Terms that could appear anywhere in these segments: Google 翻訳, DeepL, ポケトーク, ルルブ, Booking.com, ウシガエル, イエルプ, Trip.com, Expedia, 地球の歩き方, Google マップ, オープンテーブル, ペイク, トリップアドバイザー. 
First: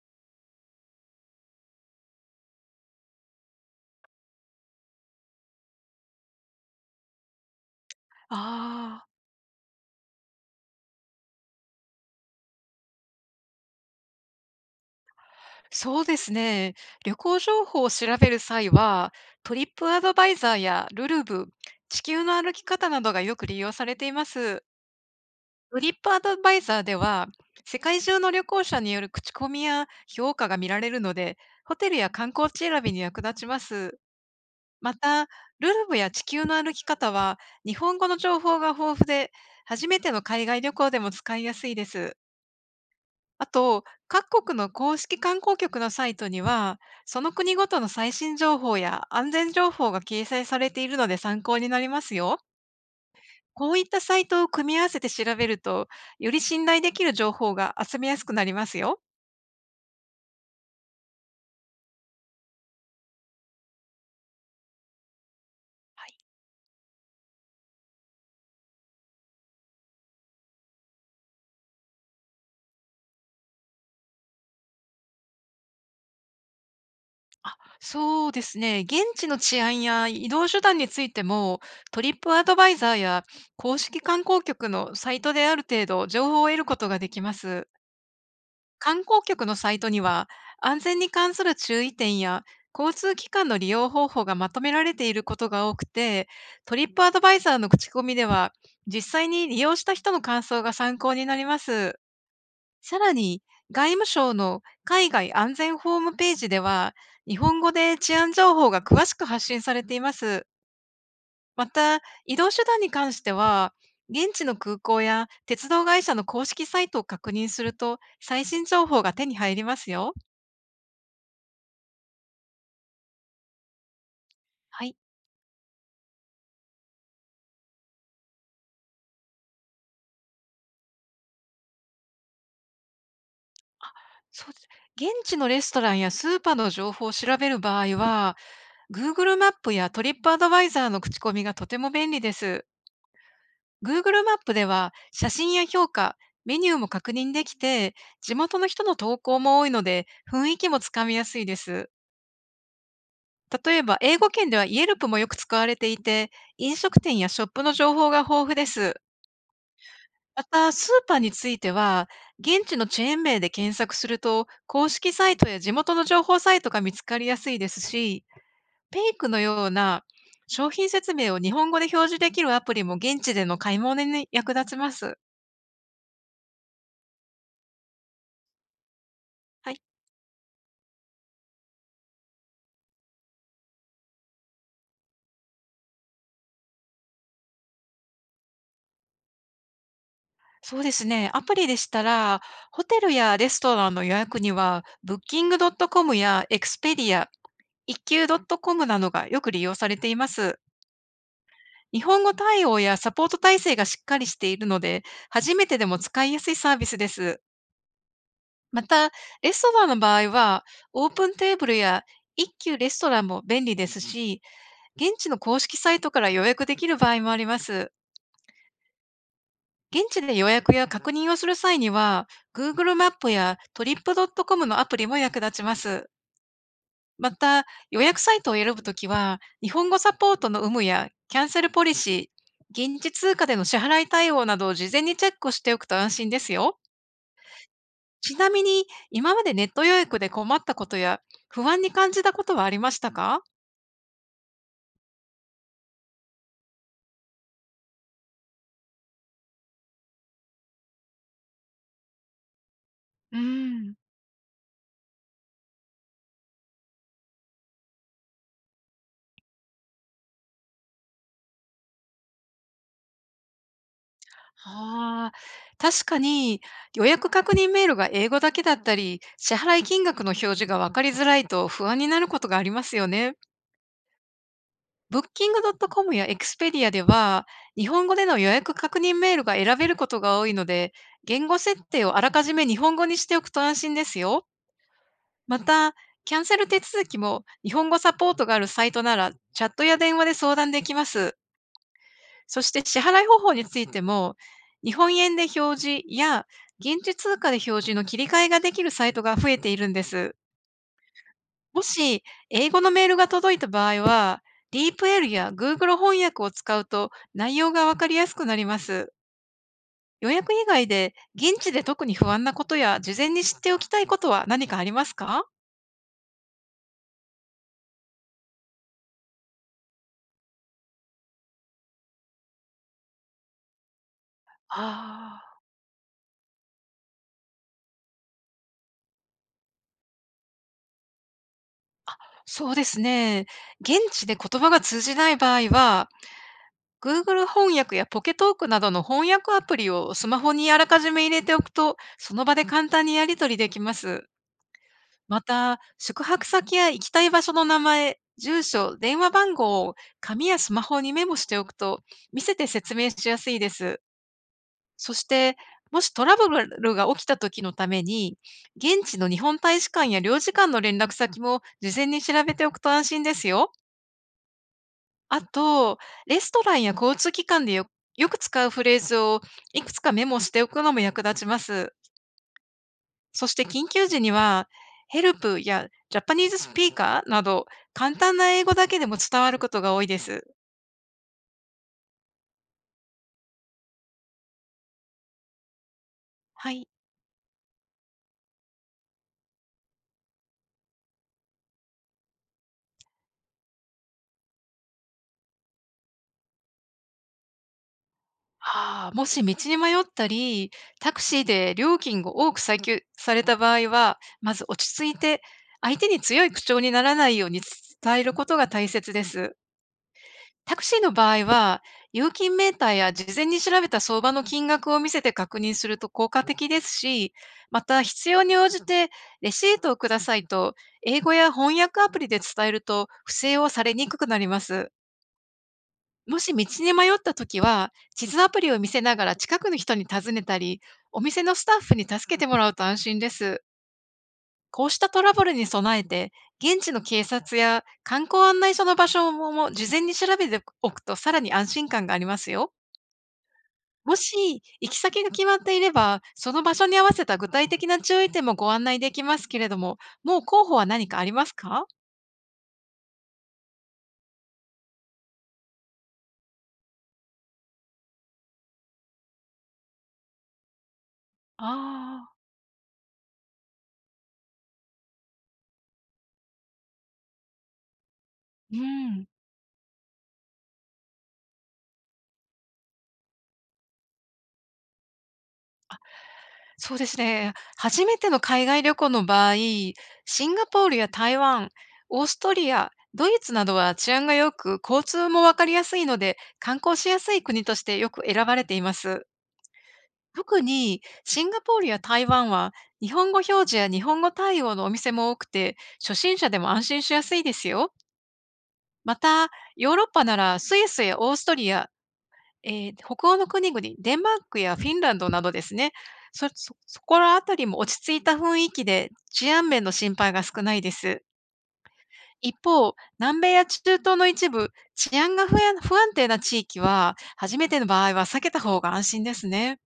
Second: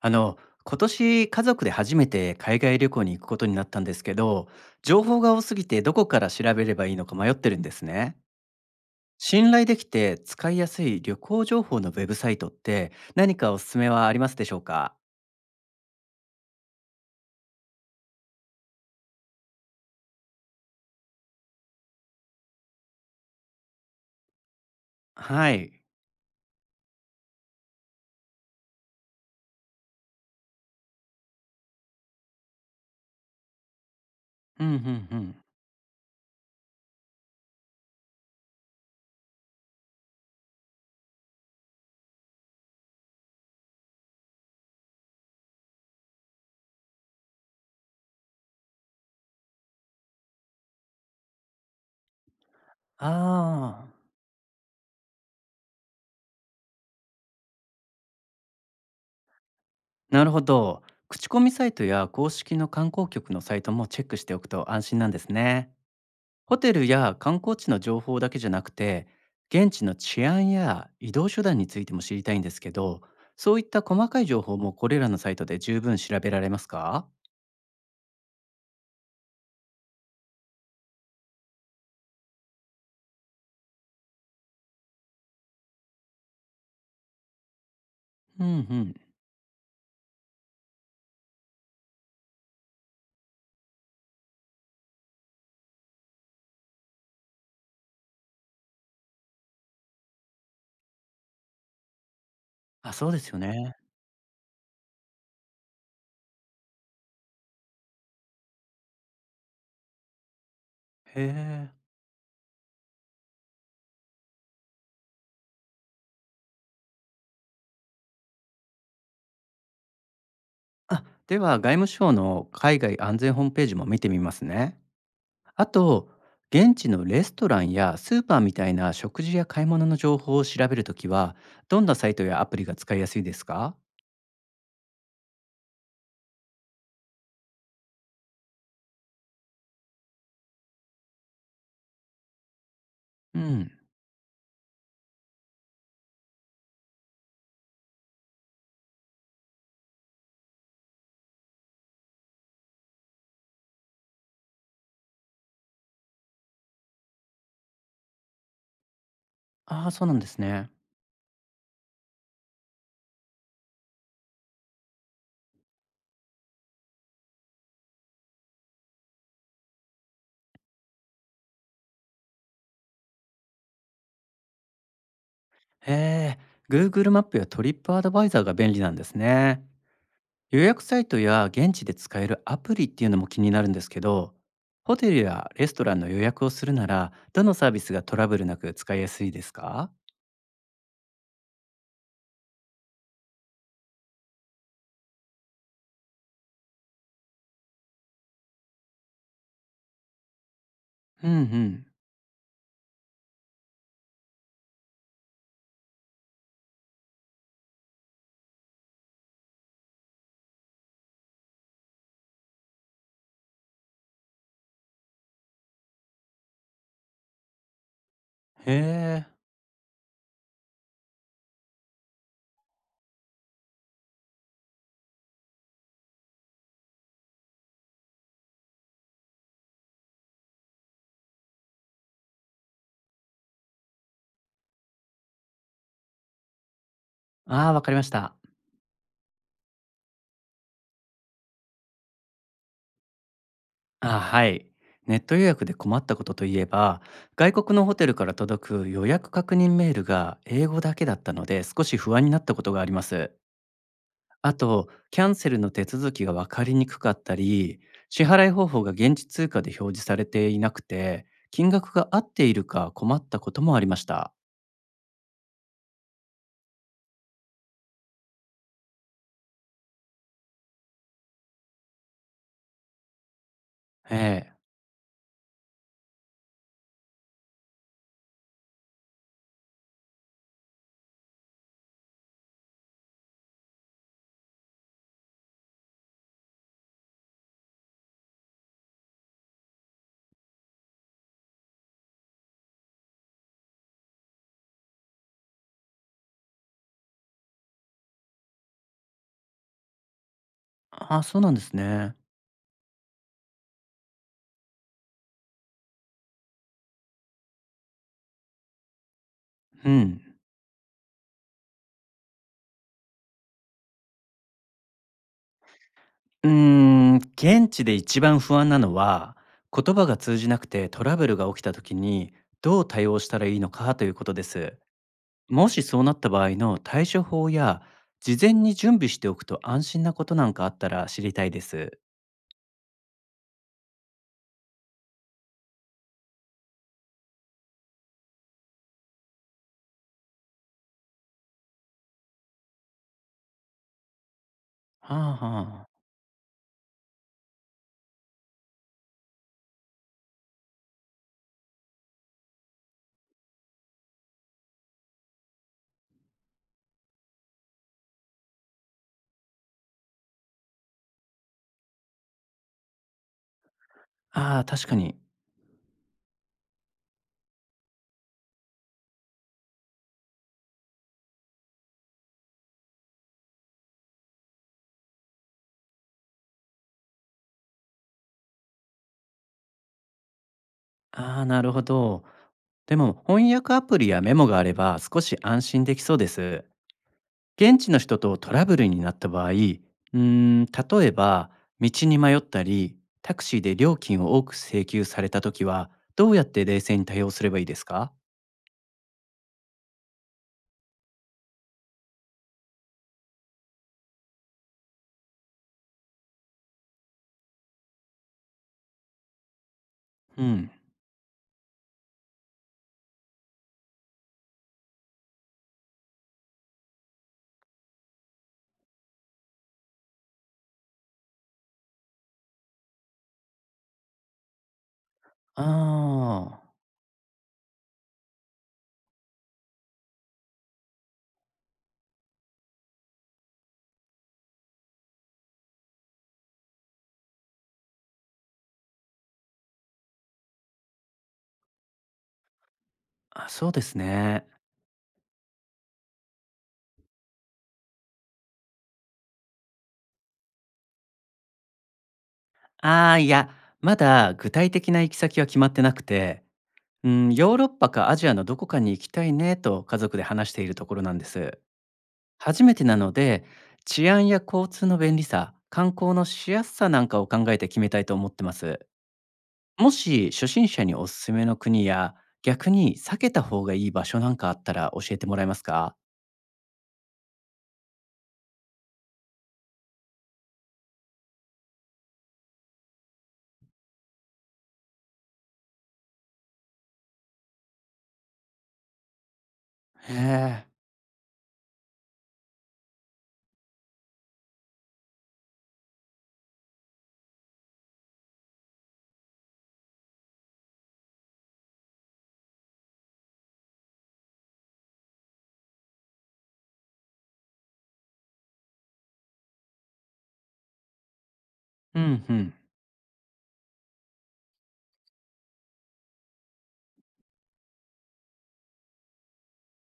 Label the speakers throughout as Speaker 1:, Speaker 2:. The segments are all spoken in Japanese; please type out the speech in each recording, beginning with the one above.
Speaker 1: あの、今年家族で初めて海外旅行に行くことになったんですけど、情報が多すぎてどこから調べればいいのか迷ってるんですね。
Speaker 2: ああ、
Speaker 1: 信頼できて使いやすい旅行情報のウェブサイトって何かおすすめはありますでしょうか？
Speaker 2: そうですね。旅行情報を調べる際は、トリップアドバイザーやルルブ、地球の歩き方などがよく利用されています。
Speaker 1: は
Speaker 2: ト
Speaker 1: い。
Speaker 2: リップアドバイザーでは、世界中の旅行者による口コミや評価が見られるので、ホテルや観光地選びに役立ちます。
Speaker 1: うんうん
Speaker 2: ま
Speaker 1: う
Speaker 2: た、
Speaker 1: ん。
Speaker 2: ルルブや地球の歩き方は、日本語の情報が豊富で、初めての海外旅行でも使いやすいです。あと、各国の公式観光局のサイトには、その国ごとの最新情報や安全情報が掲載されているので参考になりますよ。こう
Speaker 1: あ
Speaker 2: いっ
Speaker 1: あ、
Speaker 2: たサイトを組み合わせて調べると、より信頼できる情報が集めやすくなりますよ。
Speaker 1: なるほど。口コミサイトや公式の観光局のサイトもチェックしておくと安心なんですね。
Speaker 2: はい。
Speaker 1: ホテルや観光地の情報だけじゃなくて、現地の治安や移動手段についても知りたいんですけど、そういった細かい情報もこれらのサイトで十分調べられますか？
Speaker 2: あ、そうですね。現地の治安や移動手段についても、トリップアドバイザーや公式観光局のサイトである程度情報を得ることができます。
Speaker 1: うんうん。
Speaker 2: 観光局のサイトには、安全に関する注意点や交通機関の利用方法がまとめられていることが多くて、トリップアドバイザーの口コミでは、実際に利用した人の感想が参考になります。
Speaker 1: あ、
Speaker 2: さ
Speaker 1: そう
Speaker 2: ら
Speaker 1: ですよ
Speaker 2: に、
Speaker 1: ね。
Speaker 2: 外務省の海外安全ホームページでは、日本語で治安情報が詳しく発信されています。
Speaker 1: へ
Speaker 2: ま
Speaker 1: え。
Speaker 2: た、移動手段に関しては、現地の空港や鉄道会社の公式サイトを確認すると、最新情報が手に入りますよ。
Speaker 1: あ、では外務省の海外安全ホームページも見てみますね。
Speaker 2: はい。
Speaker 1: あと、現地のレストランやスーパーみたいな食事や買い物の情報を調べるときは、どんなサイトやアプリが使いやすいですか？
Speaker 2: そうです。現地のレストランやスーパーの情報を調べる場合は、Google マップやトリップアドバイザーの口コミがとても便利です。
Speaker 1: うん。
Speaker 2: Google マップでは写真や評価、メニューも確認できて、地元の人の投稿も多いので、雰囲気もつかみやすいです。例えば、英語圏ではイエルプもよく使われていて、飲食店やショップの情報が豊富です。
Speaker 1: ああ、そうなんです
Speaker 2: ま
Speaker 1: ね。
Speaker 2: た、スーパーについては、現地のチェーン名で検索すると、公式サイトや地元の情報サイトが見つかりやすいですし、ペイクのような商品説明を日本語で表示できるアプリも現地での買い物に役立ちます。
Speaker 1: へえ、Google マップやトリップアドバイザーが便利なんですね。
Speaker 2: はい。
Speaker 1: 予約サイトや現地で使えるアプリっていうのも気になるんですけど、ホテルやレストランの予約をするなら、どのサービスがトラブルなく使いやすいですか？
Speaker 2: そうですね。アプリでしたら、ホテルやレストランの予約には、Booking.com や Expedia、一級 .com などがよく利用されています。
Speaker 1: うんうん。
Speaker 2: 日本語対応やサポート体制がしっかりしているので、初めてでも使いやすいサービスです。また、レストランの場合は、オープンテーブルや一級レストランも便利ですし、現地の公式サイトから予約できる場合もあります。
Speaker 1: へえ。
Speaker 2: 現地で予約や確認をする際には、Google マップや Trip.com のアプリも役立ちます。また、予約サイトを選ぶときは、日本語サポートの有無やキャンセルポリシー、現地通貨での支払い対応などを事前にチェックしておくと安心ですよ。
Speaker 1: ああ、わかりました。
Speaker 2: ちなみに、今までネット予約で困ったことや不安に感じたことはありましたか？
Speaker 1: あはい。ネット予約で困ったことといえば、外国のホテルから届く予約確認メールが英語だけだったので、少し不安になったことがあります。
Speaker 2: うん。
Speaker 1: あと、キャンセルの手続きが分かりにくかったり、支払い方法が現地通貨で表示されていなくて、金額が合っているか困ったこともありました。
Speaker 2: ああ、確かに予約確認メールが英語だけだったり、支払い金額の表示が分かりづらいと不安になることがありますよね。
Speaker 1: ええ。
Speaker 2: ブッキングドットコムやエクスペディアでは、日本語での予約確認メールが選べることが多いので、言語設定をあらかじめ日本語にしておくと安心ですよ。また、キャンセル手続きも日本語サポートがあるサイトなら、チャットや電話で相談できます。そして支払い方法についても、日本円で表示や現地通貨で表示の切り替えができるサイトが増えているんです。
Speaker 1: あそうなんです
Speaker 2: も
Speaker 1: ね。
Speaker 2: し、英語のメールが届いた場合は、DeepL や Google 翻訳を使うと内容がわかりやすくなります。
Speaker 1: うん。
Speaker 2: 予約以外で、現地で特に不安なことや、事前に知っておきたいことは何かありますか？
Speaker 1: うーん、現地で一番不安なのは、言葉が通じなくてトラブルが起きた時に、どう対応したらいいのかということです。
Speaker 2: ああ、
Speaker 1: もしそうなった場合の対処法や、事前に準備しておくと安心なことなんかあったら知りたいです。
Speaker 2: そうですね。現地で言葉が通じない場合は、Google 翻訳やポケトークなどの翻訳アプリをスマホにあらかじめ入れておくと、その場で簡単にやり取りできます。
Speaker 1: はあは
Speaker 2: また、
Speaker 1: あ。
Speaker 2: 宿泊先や行きたい場所の名前、住所、電話番号を紙やスマホにメモしておくと、見せて説明しやすいです。そして、もしトラブルが起きた時のために、現地の日本大使館や領事館の連絡先も事前に調べておくと安心ですよ。
Speaker 1: ああ、確かに。
Speaker 2: あと、レストランや交通機関でよく使うフレーズをいくつかメモしておくのも役立ちます。そして緊急時には、ヘルプやジャパニーズスピーカーなど、簡単な英語だけでも伝わることが多いです。
Speaker 1: ああ、なるほど。でも翻訳アプリやメモがあれば少し安心できそうです。
Speaker 2: はい。
Speaker 1: 現地の人とトラブルになった場合、うーん、例えば道に迷ったり、タクシーで料金を多く請求された時は、どうやって冷静に対応すればいいですか？
Speaker 2: はあ、もし道に迷ったり、タクシーで料金を多く請求された場合は、まず落ち着いて、相手に強い口調にならないように伝えることが大切です。
Speaker 1: うん。
Speaker 2: タクシーの場合は、料金メーターや事前に調べた相場の金額を見せて確認すると効果的ですし、また必要に応じてレシートをくださいと英語や翻訳アプリで伝えると不正をされにくくなります。
Speaker 1: あ
Speaker 2: もし
Speaker 1: ー
Speaker 2: 道に迷ったときは、地図アプリを見せながら近くの人に尋ねたり、お店のスタッフに助けてもらうと安心です。こうしたトラブルに備えて、現地の警察や観光案内所の場所も事前に調べておくとさらに安心感がありますよ。
Speaker 1: あ、そうです
Speaker 2: も
Speaker 1: ね。
Speaker 2: し、行き先が決まっていれば、その場所に合わせた具体的な注意点もご案内できますけれども、もう候補は何かありますか？
Speaker 1: ああ、いや、まだ具体的な行き先は決まってなくて、うん、ヨーロッパかアジアのどこかに行きたいねと家族で話しているところなんです。
Speaker 2: ああ
Speaker 1: 初めてなので、治安や交通の便利さ、観光のしやすさなんかを考えて決めたいと思ってま
Speaker 2: ー、う
Speaker 1: す。
Speaker 2: ん。
Speaker 1: もし初心者におすすめの国や、逆に避けた方がいい場所なんかあったら教えてもらえますか？
Speaker 2: そうですね。初めての海外旅行の場合、シンガポールや台湾、オーストリア、ドイツなどは治安が良く、交通もわかりやすいので、観光しやすい国としてよく選ばれています。
Speaker 1: へ
Speaker 2: 特
Speaker 1: え。
Speaker 2: にシンガポールや台湾は日本語表示や日本語対応のお店も多くて、初心者でも安心しやすいですよ。また、ヨーロッパならスイスやオーストリア、北欧の国々、デンマークやフィンランドなどですね、そこらあたりも落ち着いた雰囲気で、治安面の心配が少ないです。
Speaker 1: うんう
Speaker 2: 一
Speaker 1: ん。
Speaker 2: 方、南米や中東の一部、治安が不安定な地域は、初めての場合は避けた方が安心ですね。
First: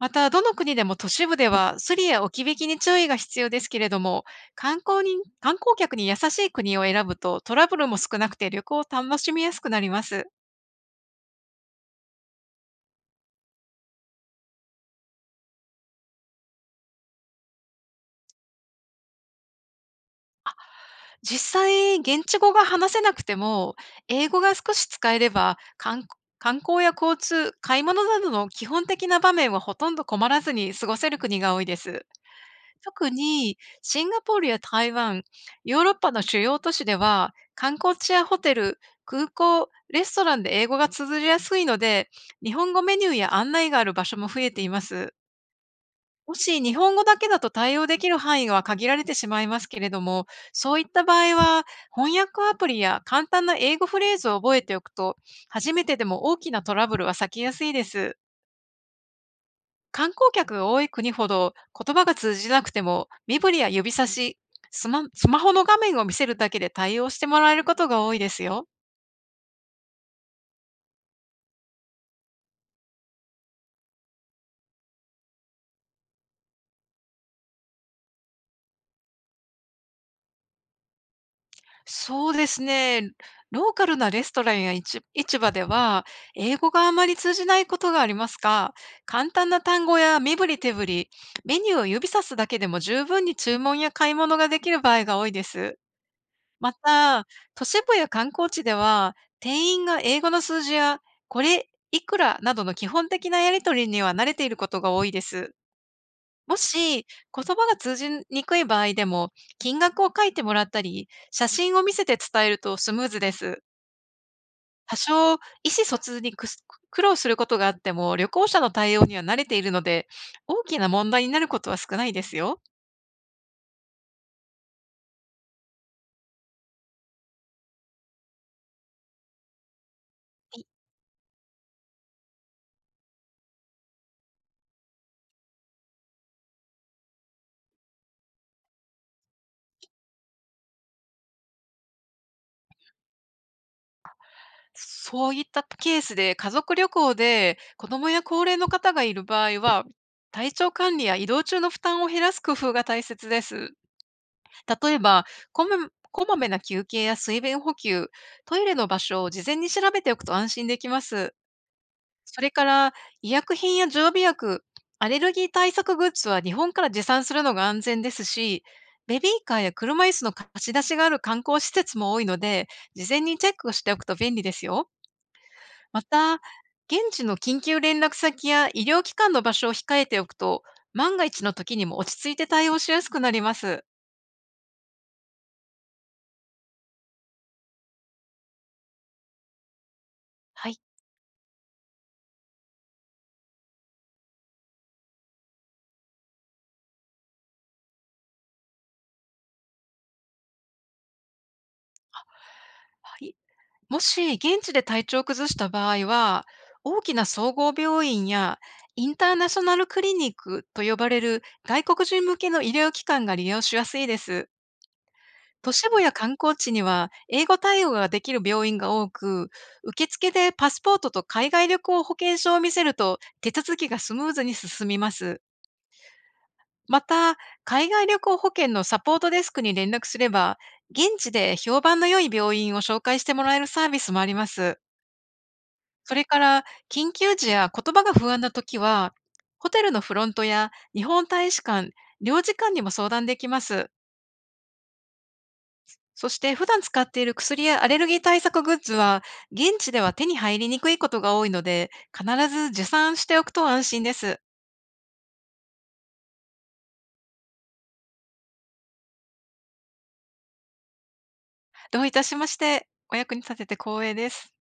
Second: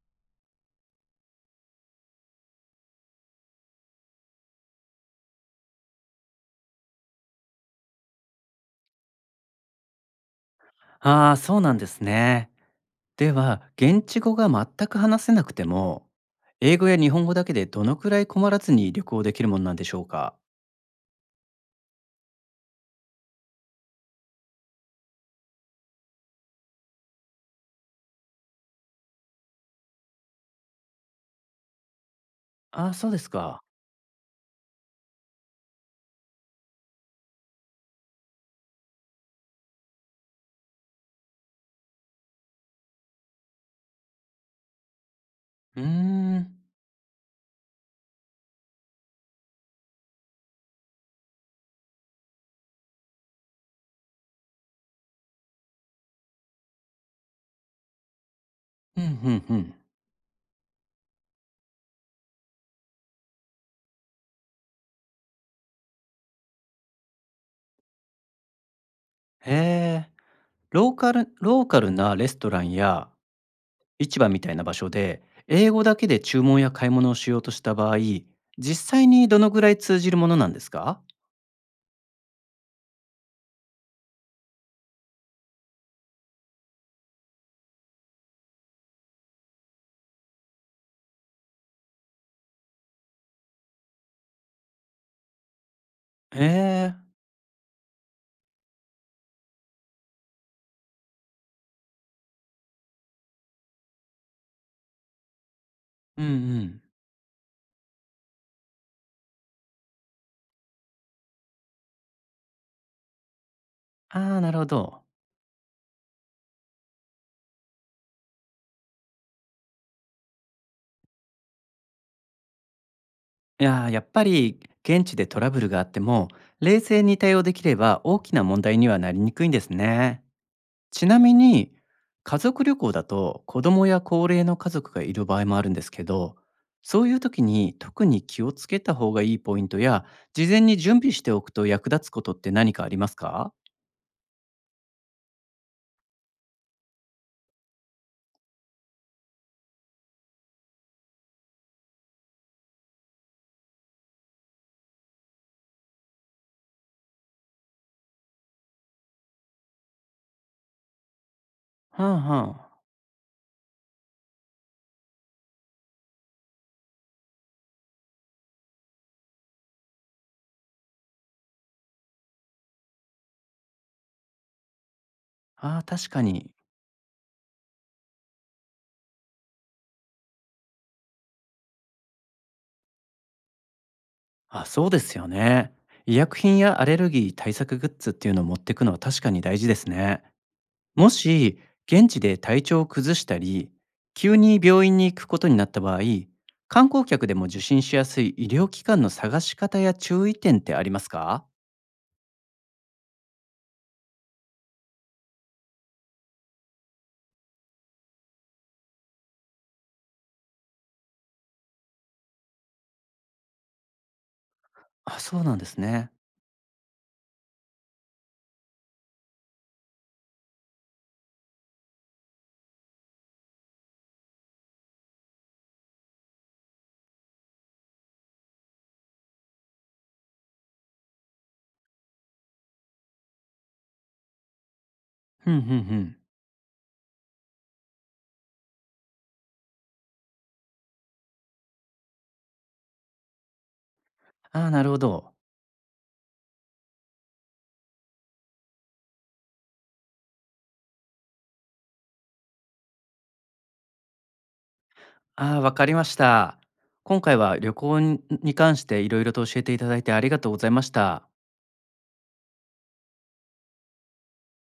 Speaker 2: また、どの国でも都市部ではスリや置き引きに注意が必要ですけれども、観光客に優しい国を選ぶとトラブルも少なくて旅行を楽しみやすくなります。
Speaker 1: ああ、そうなんですね。では、現地語が全く話せなくても、英語や日本語だけでどのくらい困らずに旅行できるものなんでしょうか？
Speaker 2: 実際、現地語が話せなくても、英語が少し使えれば、観観光や交通、買い物などの基本的な場面はほとんど困らずに過ごせる国が多いです。
Speaker 1: ああ、そう
Speaker 2: 特
Speaker 1: です
Speaker 2: に
Speaker 1: か。
Speaker 2: シンガポールや台湾、ヨーロッパの主要都市では、観光地やホテル、空港、レストランで英語が綴りやすいので、日本語メニューや案内がある場所も増えています。
Speaker 1: うー
Speaker 2: も
Speaker 1: ん。
Speaker 2: し日本語だけだと対応できる範囲は限られてしまいますけれども、そういった場合は翻訳アプリや簡単な英語フレーズを覚えておくと、初めてでも大きなトラブルは避けやすいです。
Speaker 1: ふんふんふん。
Speaker 2: 観光客が多い国ほど言葉が通じなくても、身振りや指差し、スマホの画面を見せるだけで対応してもらえることが多いですよ。
Speaker 1: へえ。ローカルなレストランや市場みたいな場所で、英語だけで注文や買い物をしようとした場合、実際にどのぐらい通じるものなんですか？
Speaker 2: そうですね。ローカルなレストランや市場では、英語があまり通じないことがありますが、簡単な単語や身振り手振り、メニューを指さすだけでも十分に注文や買い物ができる場合が多いです。
Speaker 1: へ
Speaker 2: ま
Speaker 1: え。
Speaker 2: た、都市部や観光地では、店員が英語の数字や、これ、いくらなどの基本的なやり取りには慣れていることが多いです。
Speaker 1: うんう
Speaker 2: も
Speaker 1: ん。
Speaker 2: し、言葉が通じにくい場合でも、金額を書いてもらったり、写真を見せて伝えるとスムーズです。
Speaker 1: ああ、なるほ
Speaker 2: 多
Speaker 1: ど。
Speaker 2: 少、意思疎通に苦労することがあっても、旅行者の対応には慣れているので、大きな問題になることは少ないですよ。
Speaker 1: いやー、やっぱり現地でトラブルがあっても、冷静に対応できれば大きな問題にはなりにくいんですね。ちなみに、家族旅行だと子供や高齢の家族がいる場合もあるんですけど、そういう時に特に気をつけた方がいいポイントや、事前に準備しておくと役立つことって何かありますか？
Speaker 2: そういったケースで、家族旅行で子供や高齢の方がいる場合は、体調管理や移動中の負担を減らす工夫が大切です。例えば、こまこまめな休憩や水分補給、トイレの場所を事前に調べておくと安心できます。
Speaker 1: はんは
Speaker 2: それ
Speaker 1: ん。
Speaker 2: から、医薬品や常備薬、アレルギー対策グッズは日本から持参するのが安全ですし、ベビーカーや車椅子の貸し出しがある観光施設も多いので、事前にチェックしておくと便利ですよ。
Speaker 1: ああ、
Speaker 2: ま
Speaker 1: 確か
Speaker 2: た、
Speaker 1: に。
Speaker 2: 現地の緊急連絡先や医療機関の場所を控えておくと、万が一の時にも落ち着いて対応しやすくなります。
Speaker 1: あ、そうですよね。医薬品やアレルギー対策グッズっていうのを持っていくのは確かに大事ですね。
Speaker 2: はい。
Speaker 1: もし現地で体調を崩したり急に病院に行くことになった場合、観光客でも受診しやすい医療機関の探し方や注意点ってありますか？
Speaker 2: はい、もし現地で体調を崩した場合は、大きな総合病院やインターナショナルクリニックと呼ばれる外国人向けの医療機関が利用しやすいです。
Speaker 1: あそうなんで
Speaker 2: 都
Speaker 1: す
Speaker 2: 市部や
Speaker 1: ね。
Speaker 2: 観光地には英語対応ができる病院が多く、受付でパスポートと海外旅行保険証を見せると手続きがスムーズに進みます。また、海外旅行保険のサポートデスクに連絡すれば、現地で評判の良い病院を紹介してもらえるサービスもあります。
Speaker 1: ふんふんふん。
Speaker 2: それから、緊急時や言葉が不安な時は、ホテルのフロントや日本大使館、領事館にも相談できます。
Speaker 1: ああなるほど。
Speaker 2: そして普段使っている薬やアレルギー対策グッズは、現地では手に入りにくいことが多いので、必ず持参しておくと安心です。
Speaker 1: ああわかりました。今回は旅行に関していろいろと教えていただいてありがとうございました。
Speaker 2: どういたしまして、お役に立てて光栄です。